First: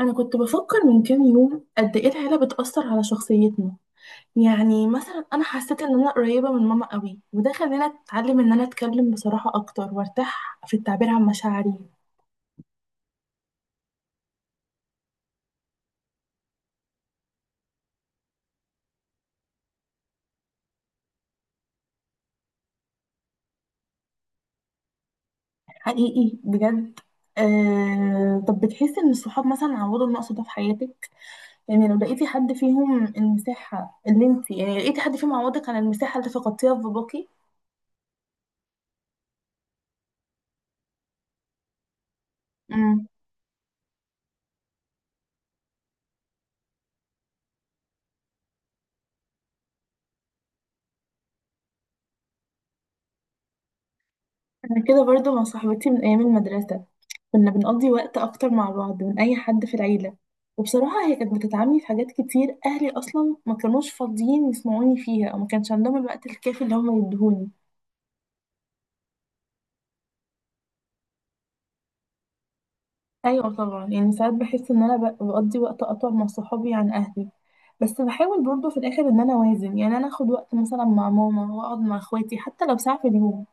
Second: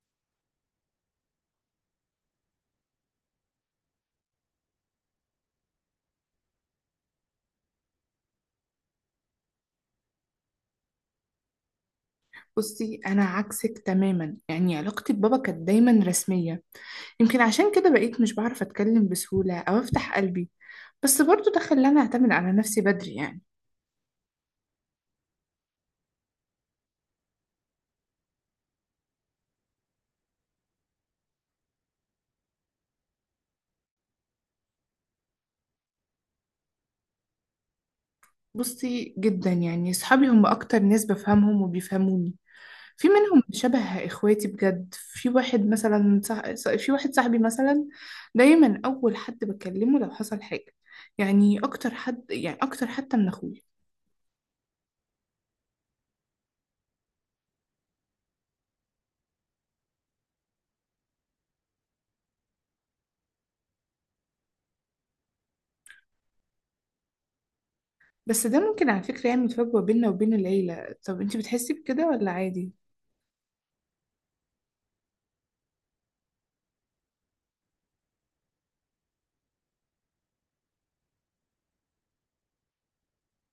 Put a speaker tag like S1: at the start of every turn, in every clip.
S1: أنا كنت بفكر من كام يوم قد إيه العيلة بتأثر على شخصيتنا. يعني مثلا أنا حسيت إن أنا قريبة من ماما قوي، وده خلاني أتعلم إن أنا أتكلم بصراحة أكتر وأرتاح في التعبير عن مشاعري.
S2: بصي، انا عكسك تماما. يعني علاقتي ببابا كانت دايما رسميه. يمكن عشان كده بقيت مش بعرف اتكلم بسهوله او افتح قلبي. بس برضو ده خلاني اعتمد على نفسي بدري يعني.
S1: حقيقي بجد. طب بتحسي إن الصحاب مثلا عوضوا النقص ده في حياتك؟ يعني لو لقيتي حد فيهم المساحة اللي انت، يعني لقيتي حد فيهم عوضك عن المساحة اللي فقدتيها في باباكي؟
S2: بصي، جدا يعني. صحابي هم اكتر ناس بفهمهم وبيفهموني.
S1: أمم.
S2: في منهم شبه اخواتي بجد. في واحد صاحبي مثلا، دايما اول حد بكلمه لو حصل حاجه. يعني اكتر حد يعني اكتر، حتى من اخويا.
S1: أنا كده برضو مع صاحبتي من أيام المدرسة، كنا بنقضي وقت أكتر مع بعض من أي حد في العيلة، وبصراحة هي كانت بتدعمني في حاجات كتير أهلي أصلا ما كانوش فاضيين يسمعوني فيها، أو ما كانش عندهم الوقت الكافي اللي هما يدهوني.
S2: بس ده ممكن على فكرة يعمل فجوة بيننا وبين العيلة. طب انتي بتحسي بكده ولا عادي؟
S1: أيوة طبعا، يعني ساعات بحس إن أنا بقضي وقت أطول مع صحابي عن أهلي، بس بحاول برضه في الآخر إن أنا أوازن، يعني أنا أخد وقت مثلا مع ماما وأقعد مع إخواتي حتى لو ساعة في اليوم.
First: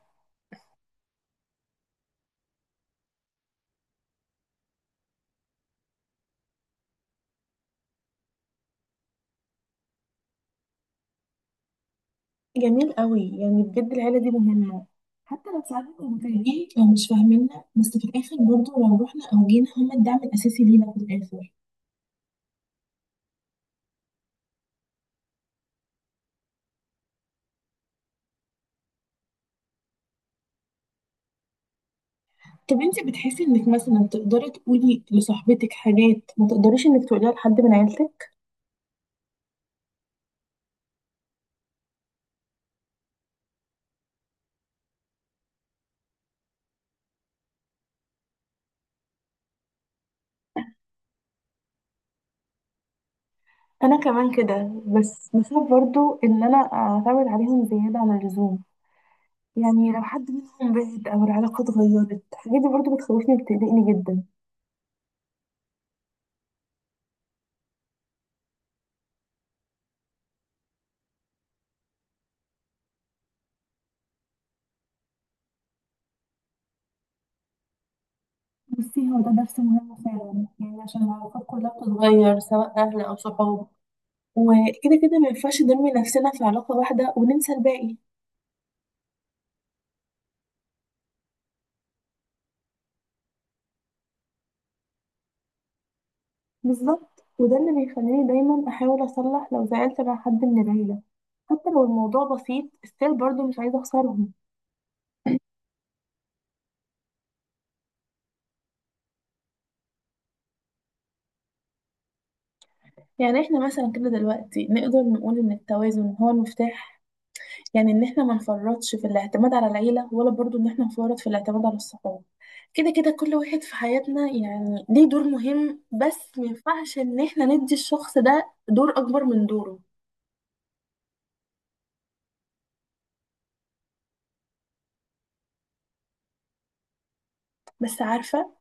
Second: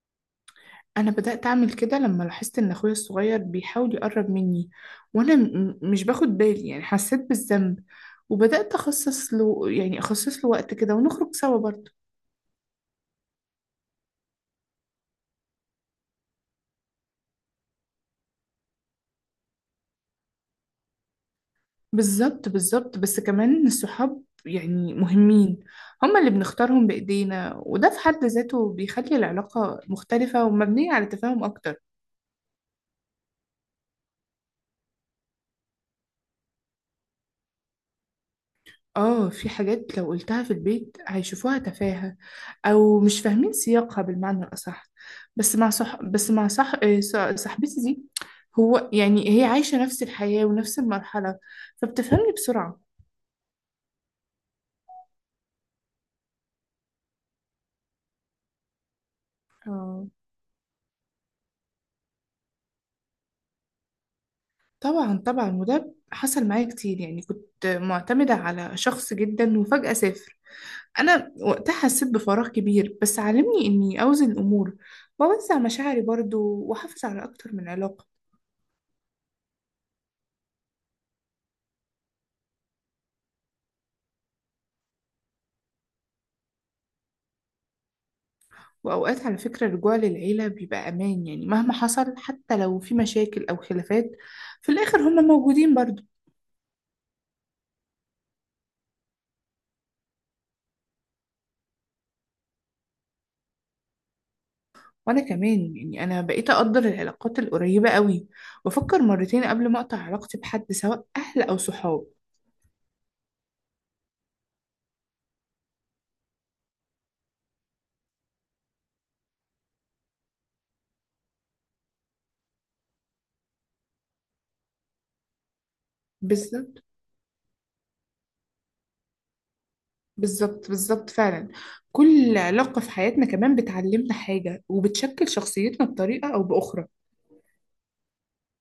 S2: أنا بدأت أعمل كده لما لاحظت إن أخويا الصغير بيحاول يقرب مني وأنا مش باخد بالي، يعني حسيت بالذنب، وبدأت أخصص له وقت كده ونخرج سوا برضه.
S1: جميل قوي، يعني بجد العيلة دي مهمة، حتى لو ساعات كانوا متضايقين أو مش فاهميننا، بس في الآخر برضه لو رحنا أو جينا هما الدعم الأساسي لينا في الآخر.
S2: بالظبط، بالظبط. بس كمان الصحاب يعني مهمين. هما اللي بنختارهم بإيدينا، وده في حد ذاته بيخلي العلاقة مختلفة ومبنية على تفاهم أكتر.
S1: طب انت بتحسي انك مثلا تقدري تقولي لصاحبتك حاجات ما تقدريش انك تقوليها لحد من عيلتك؟
S2: اه، في حاجات لو قلتها في البيت هيشوفوها تفاهة او مش فاهمين سياقها بالمعنى الاصح. بس مع صح بس مع صح آه، ص- صاحبتي دي، هو يعني هي عايشة نفس الحياة ونفس المرحلة، فبتفهمني بسرعة.
S1: انا كمان كده، بس بخاف برضو ان انا اعتمد عليهم زياده عن اللزوم، يعني لو
S2: آه،
S1: حد منهم بعد او العلاقه اتغيرت، الحاجات دي برضو بتخوفني وبتقلقني جدا.
S2: طبعا، طبعا. وده حصل معايا كتير، يعني كنت معتمدة على شخص جدا وفجأة سافر. انا وقتها حسيت بفراغ كبير، بس علمني اني اوزن الامور واوزع مشاعري برضو واحافظ على اكتر من علاقة.
S1: بصي، هو ده درس مهم فعلا، يعني عشان العلاقات كلها بتتغير سواء اهل او صحاب، وكده كده ما ينفعش نرمي نفسنا في علاقه واحده وننسى الباقي.
S2: وأوقات على فكرة الرجوع للعيلة بيبقى أمان، يعني مهما حصل، حتى لو في مشاكل أو خلافات، في الآخر هما موجودين برضو.
S1: بالظبط، وده اللي بيخليني دايما احاول اصلح لو زعلت مع حد من العيله، حتى لو الموضوع بسيط استيل برضه مش عايزه اخسرهم.
S2: وأنا كمان، يعني أنا بقيت أقدر العلاقات القريبة قوي وأفكر مرتين قبل ما أقطع علاقتي بحد، سواء أهل أو صحاب.
S1: يعني احنا مثلا كده دلوقتي نقدر نقول ان التوازن هو المفتاح، يعني ان احنا ما نفرطش في الاعتماد على العيلة، ولا برضو ان احنا نفرط في الاعتماد على الصحاب. كده كده كل واحد في حياتنا يعني ليه دور مهم، بس ما
S2: بالظبط،
S1: ينفعش ان احنا ندي الشخص ده دور اكبر من دوره.
S2: بالظبط، بالظبط، فعلا. كل علاقة في حياتنا كمان بتعلمنا حاجة وبتشكل شخصيتنا بطريقة أو بأخرى.
S1: بس عارفة،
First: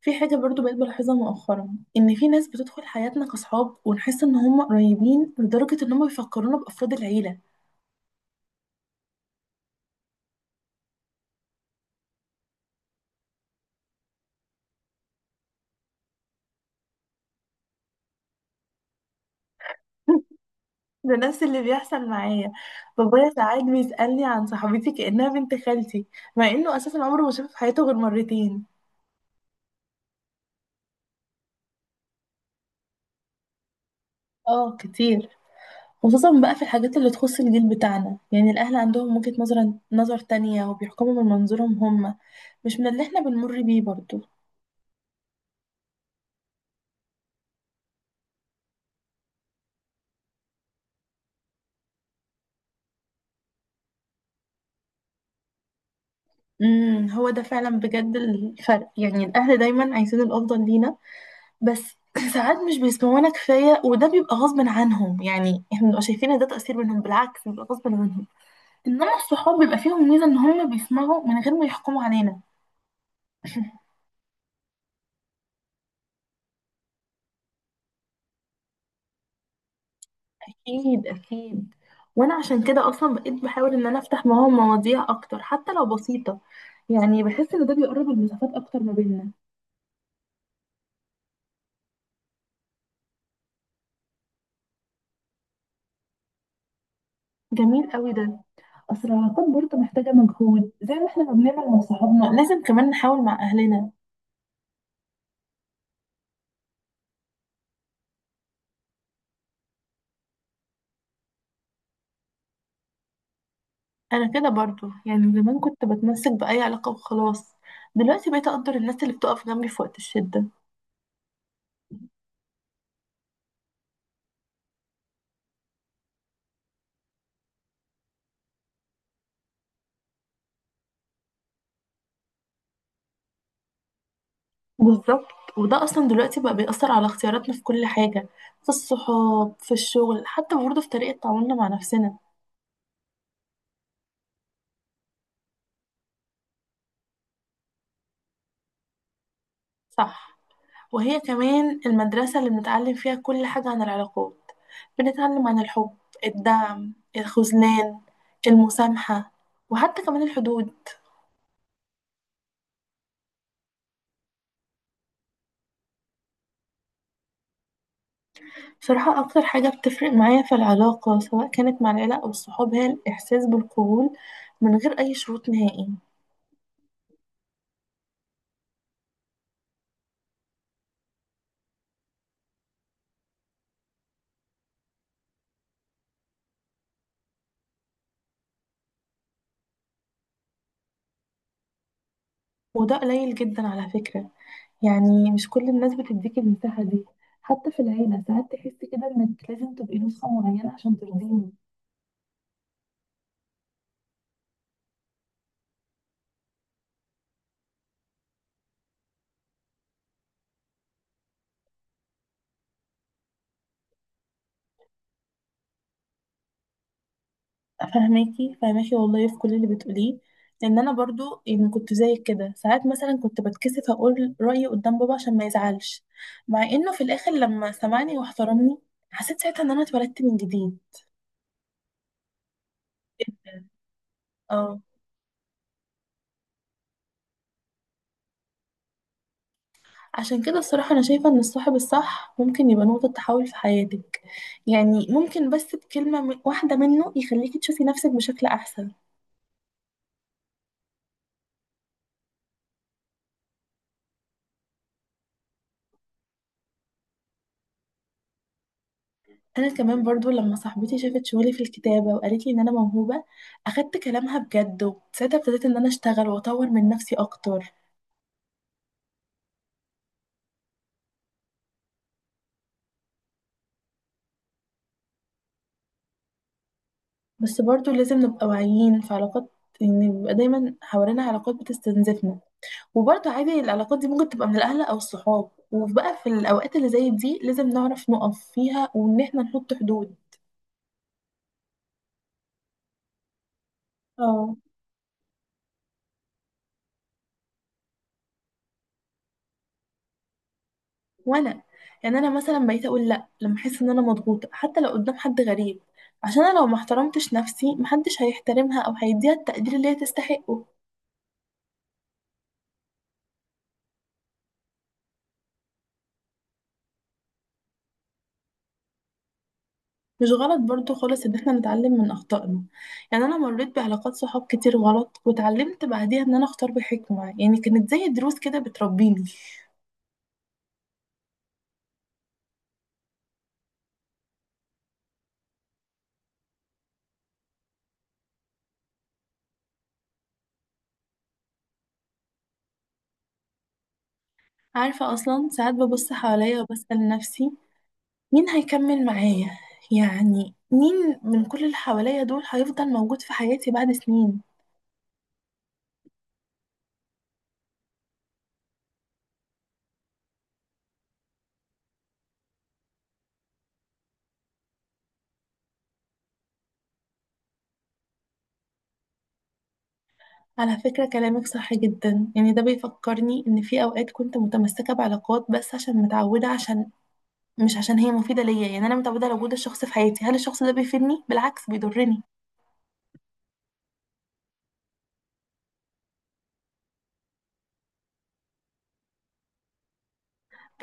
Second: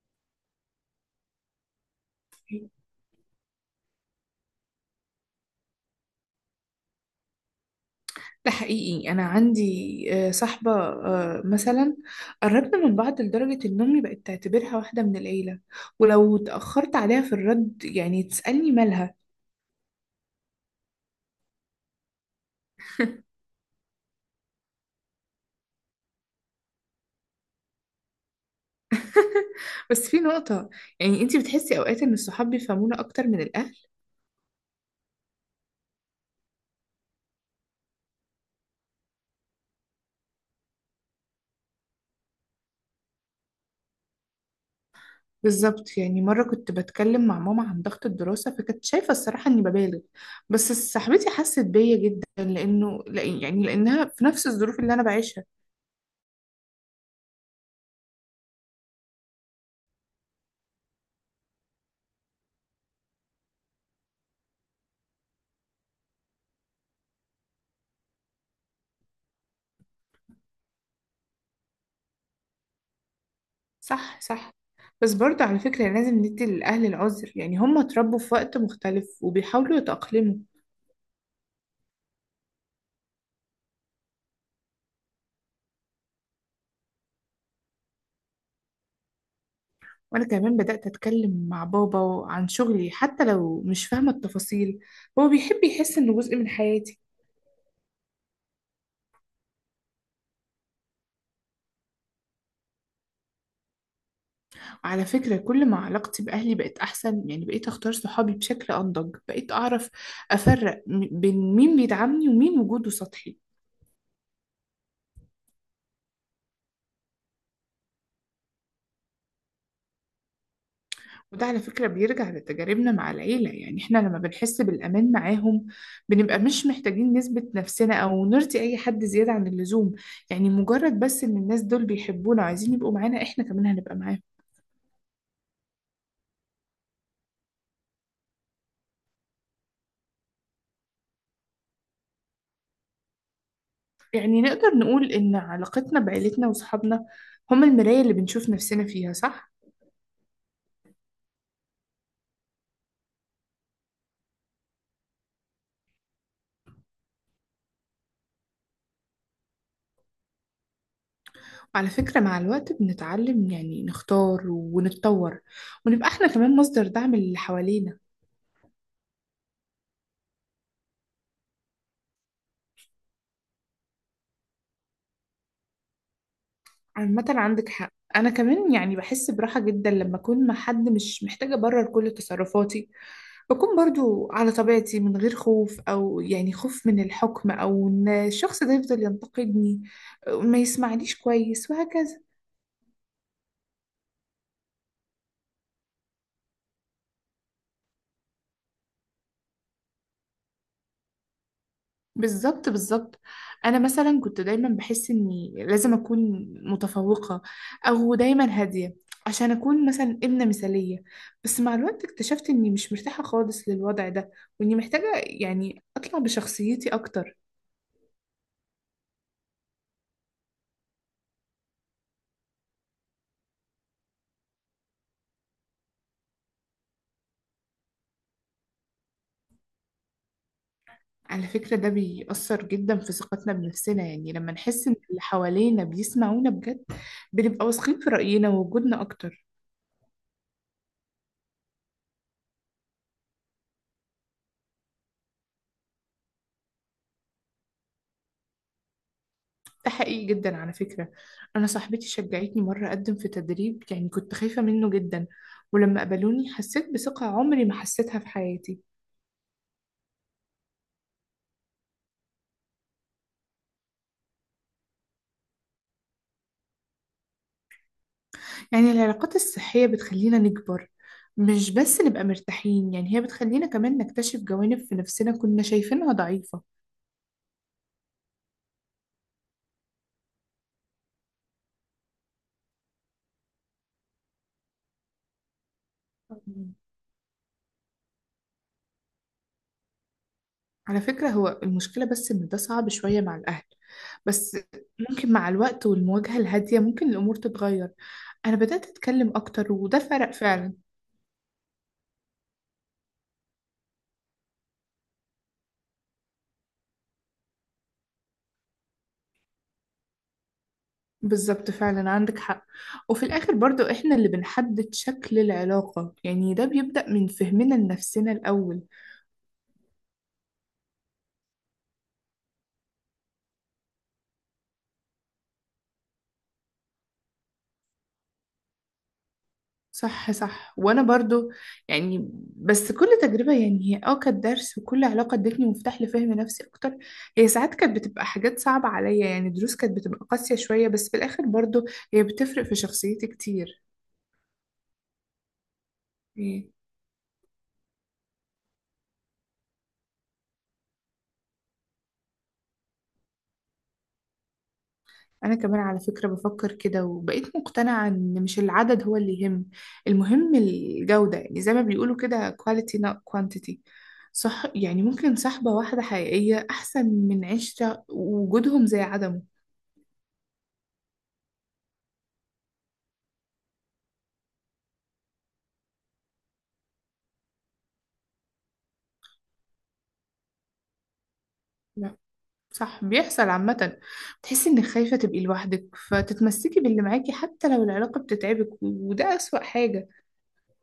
S1: في حاجة برضو بقيت بلاحظها مؤخرا، إن في ناس بتدخل حياتنا كصحاب ونحس إن هم قريبين لدرجة إن هم بيفكرونا بأفراد العيلة.
S2: ده حقيقي، أنا عندي صاحبة مثلا، قربنا من بعض لدرجة إن أمي بقت تعتبرها واحدة من العيلة، ولو اتأخرت عليها في الرد يعني تسألني مالها.
S1: ده نفس اللي بيحصل معايا، بابايا ساعات بيسألني عن صاحبتي كأنها بنت خالتي، مع إنه أساسا عمره ما شافها في حياته غير مرتين.
S2: بس في نقطة، يعني أنتي بتحسي أوقات إن الصحاب بيفهمونا أكتر من الأهل؟
S1: آه كتير، خصوصا بقى في الحاجات اللي تخص الجيل بتاعنا، يعني الأهل عندهم وجهة نظر تانية، وبيحكموا من منظورهم هم، مش من اللي إحنا بنمر بيه برضو.
S2: بالظبط، يعني مرة كنت بتكلم مع ماما عن ضغط الدراسة، فكانت شايفة الصراحة إني ببالغ، بس صاحبتي حست بيا جدا، لأنها في نفس الظروف اللي أنا بعيشها.
S1: امم، هو ده فعلا بجد الفرق، يعني الأهل دايما عايزين الأفضل لينا، بس ساعات مش بيسمعونا كفاية، وده بيبقى غصب عنهم، يعني احنا بنبقى شايفين ان ده تأثير منهم، بالعكس بيبقى غصب عنهم. انما الصحاب بيبقى فيهم ميزة ان هم بيسمعوا من غير ما يحكموا علينا.
S2: صح، صح. بس برضه على فكرة لازم ندي للأهل العذر، يعني هم اتربوا في وقت مختلف وبيحاولوا يتأقلموا.
S1: اكيد اكيد، وانا عشان كده اصلا بقيت بحاول ان انا افتح معاهم مواضيع اكتر حتى لو بسيطة، يعني بحس ان ده بيقرب المسافات اكتر ما بيننا.
S2: وأنا كمان بدأت أتكلم مع بابا عن شغلي حتى لو مش فاهمة التفاصيل، هو بيحب يحس إنه جزء من حياتي.
S1: جميل قوي ده، اصل العلاقات برضه محتاجة مجهود، زي ما احنا ما بنعمل مع صحابنا لازم كمان نحاول مع اهلنا.
S2: وعلى فكرة كل ما علاقتي بأهلي بقت أحسن، يعني بقيت أختار صحابي بشكل أنضج، بقيت أعرف أفرق بين مين بيدعمني ومين وجوده سطحي.
S1: انا كده برضو، يعني زمان كنت بتمسك باي علاقه وخلاص، دلوقتي بقيت اقدر الناس اللي بتقف جنبي في وقت الشده.
S2: وده على فكرة بيرجع لتجاربنا مع العيلة، يعني احنا لما بنحس بالأمان معاهم بنبقى مش محتاجين نثبت نفسنا أو نرضي أي حد زيادة عن اللزوم. يعني مجرد بس إن الناس دول بيحبونا وعايزين يبقوا معانا، احنا كمان هنبقى معاهم.
S1: بالظبط، وده اصلا دلوقتي بقى بيأثر على اختياراتنا في كل حاجه، في الصحاب، في الشغل، حتى برضه في طريقه تعاملنا مع نفسنا.
S2: يعني نقدر نقول إن علاقتنا بعيلتنا وصحابنا هم المراية اللي بنشوف نفسنا فيها، صح؟
S1: صح، وهي كمان المدرسه اللي بنتعلم فيها كل حاجه عن العلاقات، بنتعلم عن الحب، الدعم، الخذلان، المسامحه، وحتى كمان الحدود.
S2: على فكرة مع الوقت بنتعلم يعني نختار ونتطور ونبقى احنا كمان مصدر دعم للي حوالينا.
S1: بصراحة أكتر حاجة بتفرق معايا في العلاقة سواء كانت مع العيلة أو الصحاب، هي الإحساس بالقبول من غير أي شروط نهائي.
S2: عامة عندك حق. أنا كمان يعني بحس براحة جدا لما أكون مع حد مش محتاجة أبرر كل تصرفاتي، بكون برضو على طبيعتي من غير خوف، أو يعني خوف من الحكم أو إن الشخص ده يفضل ينتقدني، ما يسمعنيش كويس، وهكذا.
S1: وده قليل جدا على فكرة، يعني مش كل الناس بتديك المساحة دي، حتى في العيلة ساعات تحسي كده إنك لازم تبقي نسخة معينة عشان ترضيهم.
S2: بالظبط، بالظبط. انا مثلا كنت دايما بحس اني لازم اكون متفوقه او دايما هاديه، عشان اكون مثلا ابنه مثاليه، بس مع الوقت اكتشفت اني مش مرتاحه خالص للوضع ده، واني محتاجه يعني اطلع بشخصيتي اكتر.
S1: فاهماكي فاهماكي والله في كل اللي بتقوليه، لأن أنا برضو يعني كنت زيك كده. ساعات مثلا كنت بتكسف أقول رأيي قدام بابا عشان ما يزعلش، مع إنه في الآخر لما سمعني واحترمني حسيت ساعتها إن أنا اتولدت من جديد.
S2: على فكره ده بيأثر جدا في ثقتنا بنفسنا، يعني لما
S1: اه.
S2: نحس ان اللي حوالينا بيسمعونا بجد بنبقى واثقين في رأينا ووجودنا اكتر.
S1: عشان كده الصراحة أنا شايفة إن الصاحب الصح ممكن يبقى نقطة تحول في حياتك، يعني ممكن بس بكلمة واحدة منه يخليكي تشوفي نفسك بشكل أحسن.
S2: ده حقيقي جدا على فكرة. أنا صاحبتي شجعتني مرة أقدم في تدريب، يعني كنت خايفة منه جدا، ولما قبلوني حسيت بثقة عمري ما حسيتها في حياتي.
S1: أنا كمان برضو لما صاحبتي شافت شغلي في الكتابة وقالت لي إن أنا موهوبة، أخدت كلامها بجد، وساعتها ابتديت إن أنا أشتغل وأطور من نفسي أكتر.
S2: يعني العلاقات الصحية بتخلينا نكبر، مش بس نبقى مرتاحين، يعني هي بتخلينا كمان نكتشف جوانب في نفسنا كنا شايفينها ضعيفة.
S1: بس برضو لازم نبقى واعيين في علاقات، إن بيبقى دايما حوالينا علاقات بتستنزفنا، وبرضه عادي العلاقات دي ممكن تبقى من الأهل أو الصحاب، وبقى في الأوقات اللي زي دي لازم نعرف نقف فيها، وإن احنا نحط حدود.
S2: على فكرة هو المشكلة بس إن ده صعب شوية مع الأهل،
S1: اه.
S2: بس ممكن مع الوقت والمواجهة الهادية ممكن الأمور تتغير. أنا بدأت أتكلم أكتر وده فرق فعلا.
S1: وأنا، يعني أنا مثلا بقيت أقول لأ لما أحس إن أنا مضغوطة، حتى لو قدام حد غريب، عشان أنا لو ما احترمتش نفسي محدش هيحترمها أو هيديها التقدير اللي هي تستحقه.
S2: بالظبط، فعلا عندك حق. وفي الآخر برضو إحنا اللي بنحدد شكل العلاقة، يعني ده بيبدأ من فهمنا لنفسنا الأول.
S1: مش غلط برضه خالص إن احنا نتعلم من أخطائنا، يعني أنا مريت بعلاقات صحاب كتير غلط واتعلمت بعديها إن أنا أختار بحكمة، يعني كانت زي دروس كده بتربيني.
S2: صح، صح. وأنا برضو، يعني بس كل تجربة يعني هي كانت درس، وكل علاقة ادتني مفتاح لفهم نفسي أكتر. هي ساعات كانت بتبقى حاجات صعبة عليا، يعني دروس كانت بتبقى قاسية شوية، بس في الآخر برضو هي بتفرق في شخصيتي كتير.
S1: عارفة أصلا ساعات ببص حواليا
S2: يعني
S1: وبسأل نفسي، مين هيكمل معايا، يعني مين من كل اللي حواليا دول هيفضل موجود في حياتي بعد سنين.
S2: أنا كمان على فكرة بفكر كده، وبقيت مقتنعة إن مش العدد هو اللي يهم، المهم الجودة. يعني زي ما بيقولوا كده quality not quantity. صح، يعني ممكن صحبة واحدة حقيقية أحسن من 10 وجودهم زي عدمه.
S1: على فكرة كلامك صح جدا، يعني ده بيفكرني إن في أوقات كنت متمسكة بعلاقات بس عشان متعودة، عشان مش عشان هي مفيدة ليا، يعني أنا متعودة على وجود الشخص في حياتي. هل الشخص ده بيفيدني؟ بالعكس
S2: لا،
S1: بيضرني.
S2: صح، بيحصل عامة. بتحسي إنك خايفة تبقي لوحدك فتتمسكي باللي معاكي حتى لو العلاقة بتتعبك، وده أسوأ حاجة.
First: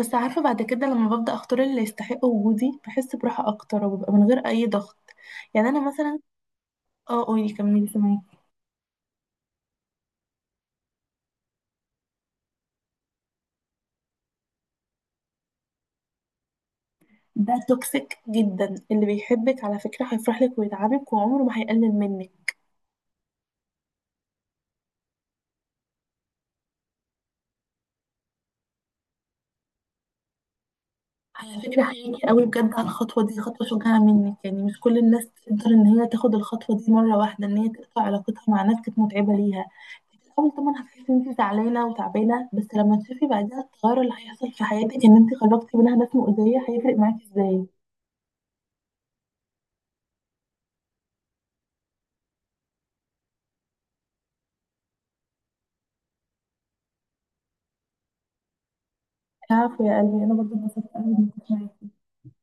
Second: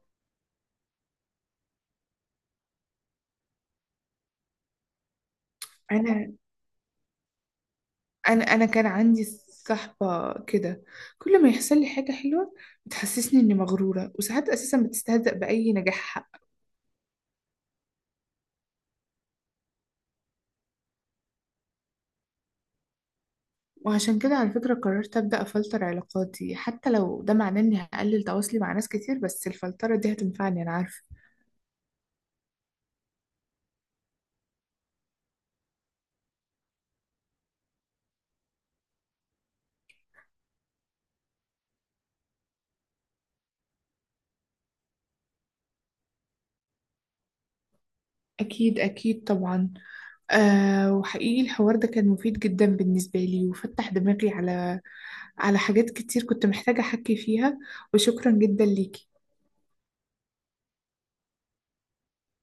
S1: بس عارفة بعد كده لما ببدأ أختار اللي يستحق وجودي بحس براحة أكتر، وببقى من غير أي ضغط. يعني أنا مثلا.
S2: أنا
S1: اه قولي كملي سامعاكي.
S2: انا انا كان عندي صحبة كده، كل ما يحصل لي حاجة حلوة بتحسسني اني مغرورة، وساعات اساسا بتستهزأ بأي نجاح حق.
S1: ده توكسيك جدا، اللي بيحبك على فكرة هيفرح لك ويدعمك، وعمره ما هيقلل منك.
S2: وعشان كده على فكرة قررت أبدأ أفلتر علاقاتي، حتى لو ده معناه إني هقلل تواصلي مع ناس كتير، بس الفلترة دي هتنفعني، أنا عارفة.
S1: على فكرة حقيقي قوي بجد على الخطوة دي، خطوة شجاعة منك، يعني مش كل الناس تقدر ان هي تاخد الخطوة دي مرة واحدة، ان هي تقطع علاقتها مع ناس كانت متعبة ليها. في الأول طبعا هتحسي ان انت زعلانة وتعبانة، بس لما تشوفي بعدها التغير اللي هيحصل في حياتك ان انت خرجتي منها ناس مؤذية، هيفرق معاكي ازاي.
S2: أكيد، أكيد، طبعا. أه، وحقيقي الحوار ده كان مفيد جدا بالنسبة لي، وفتح دماغي على حاجات كتير كنت محتاجة أحكي فيها. وشكرا جدا ليكي.
S1: عفوا يا قلبي، انا برضه اتبسطت قوي إني كنت معاكي.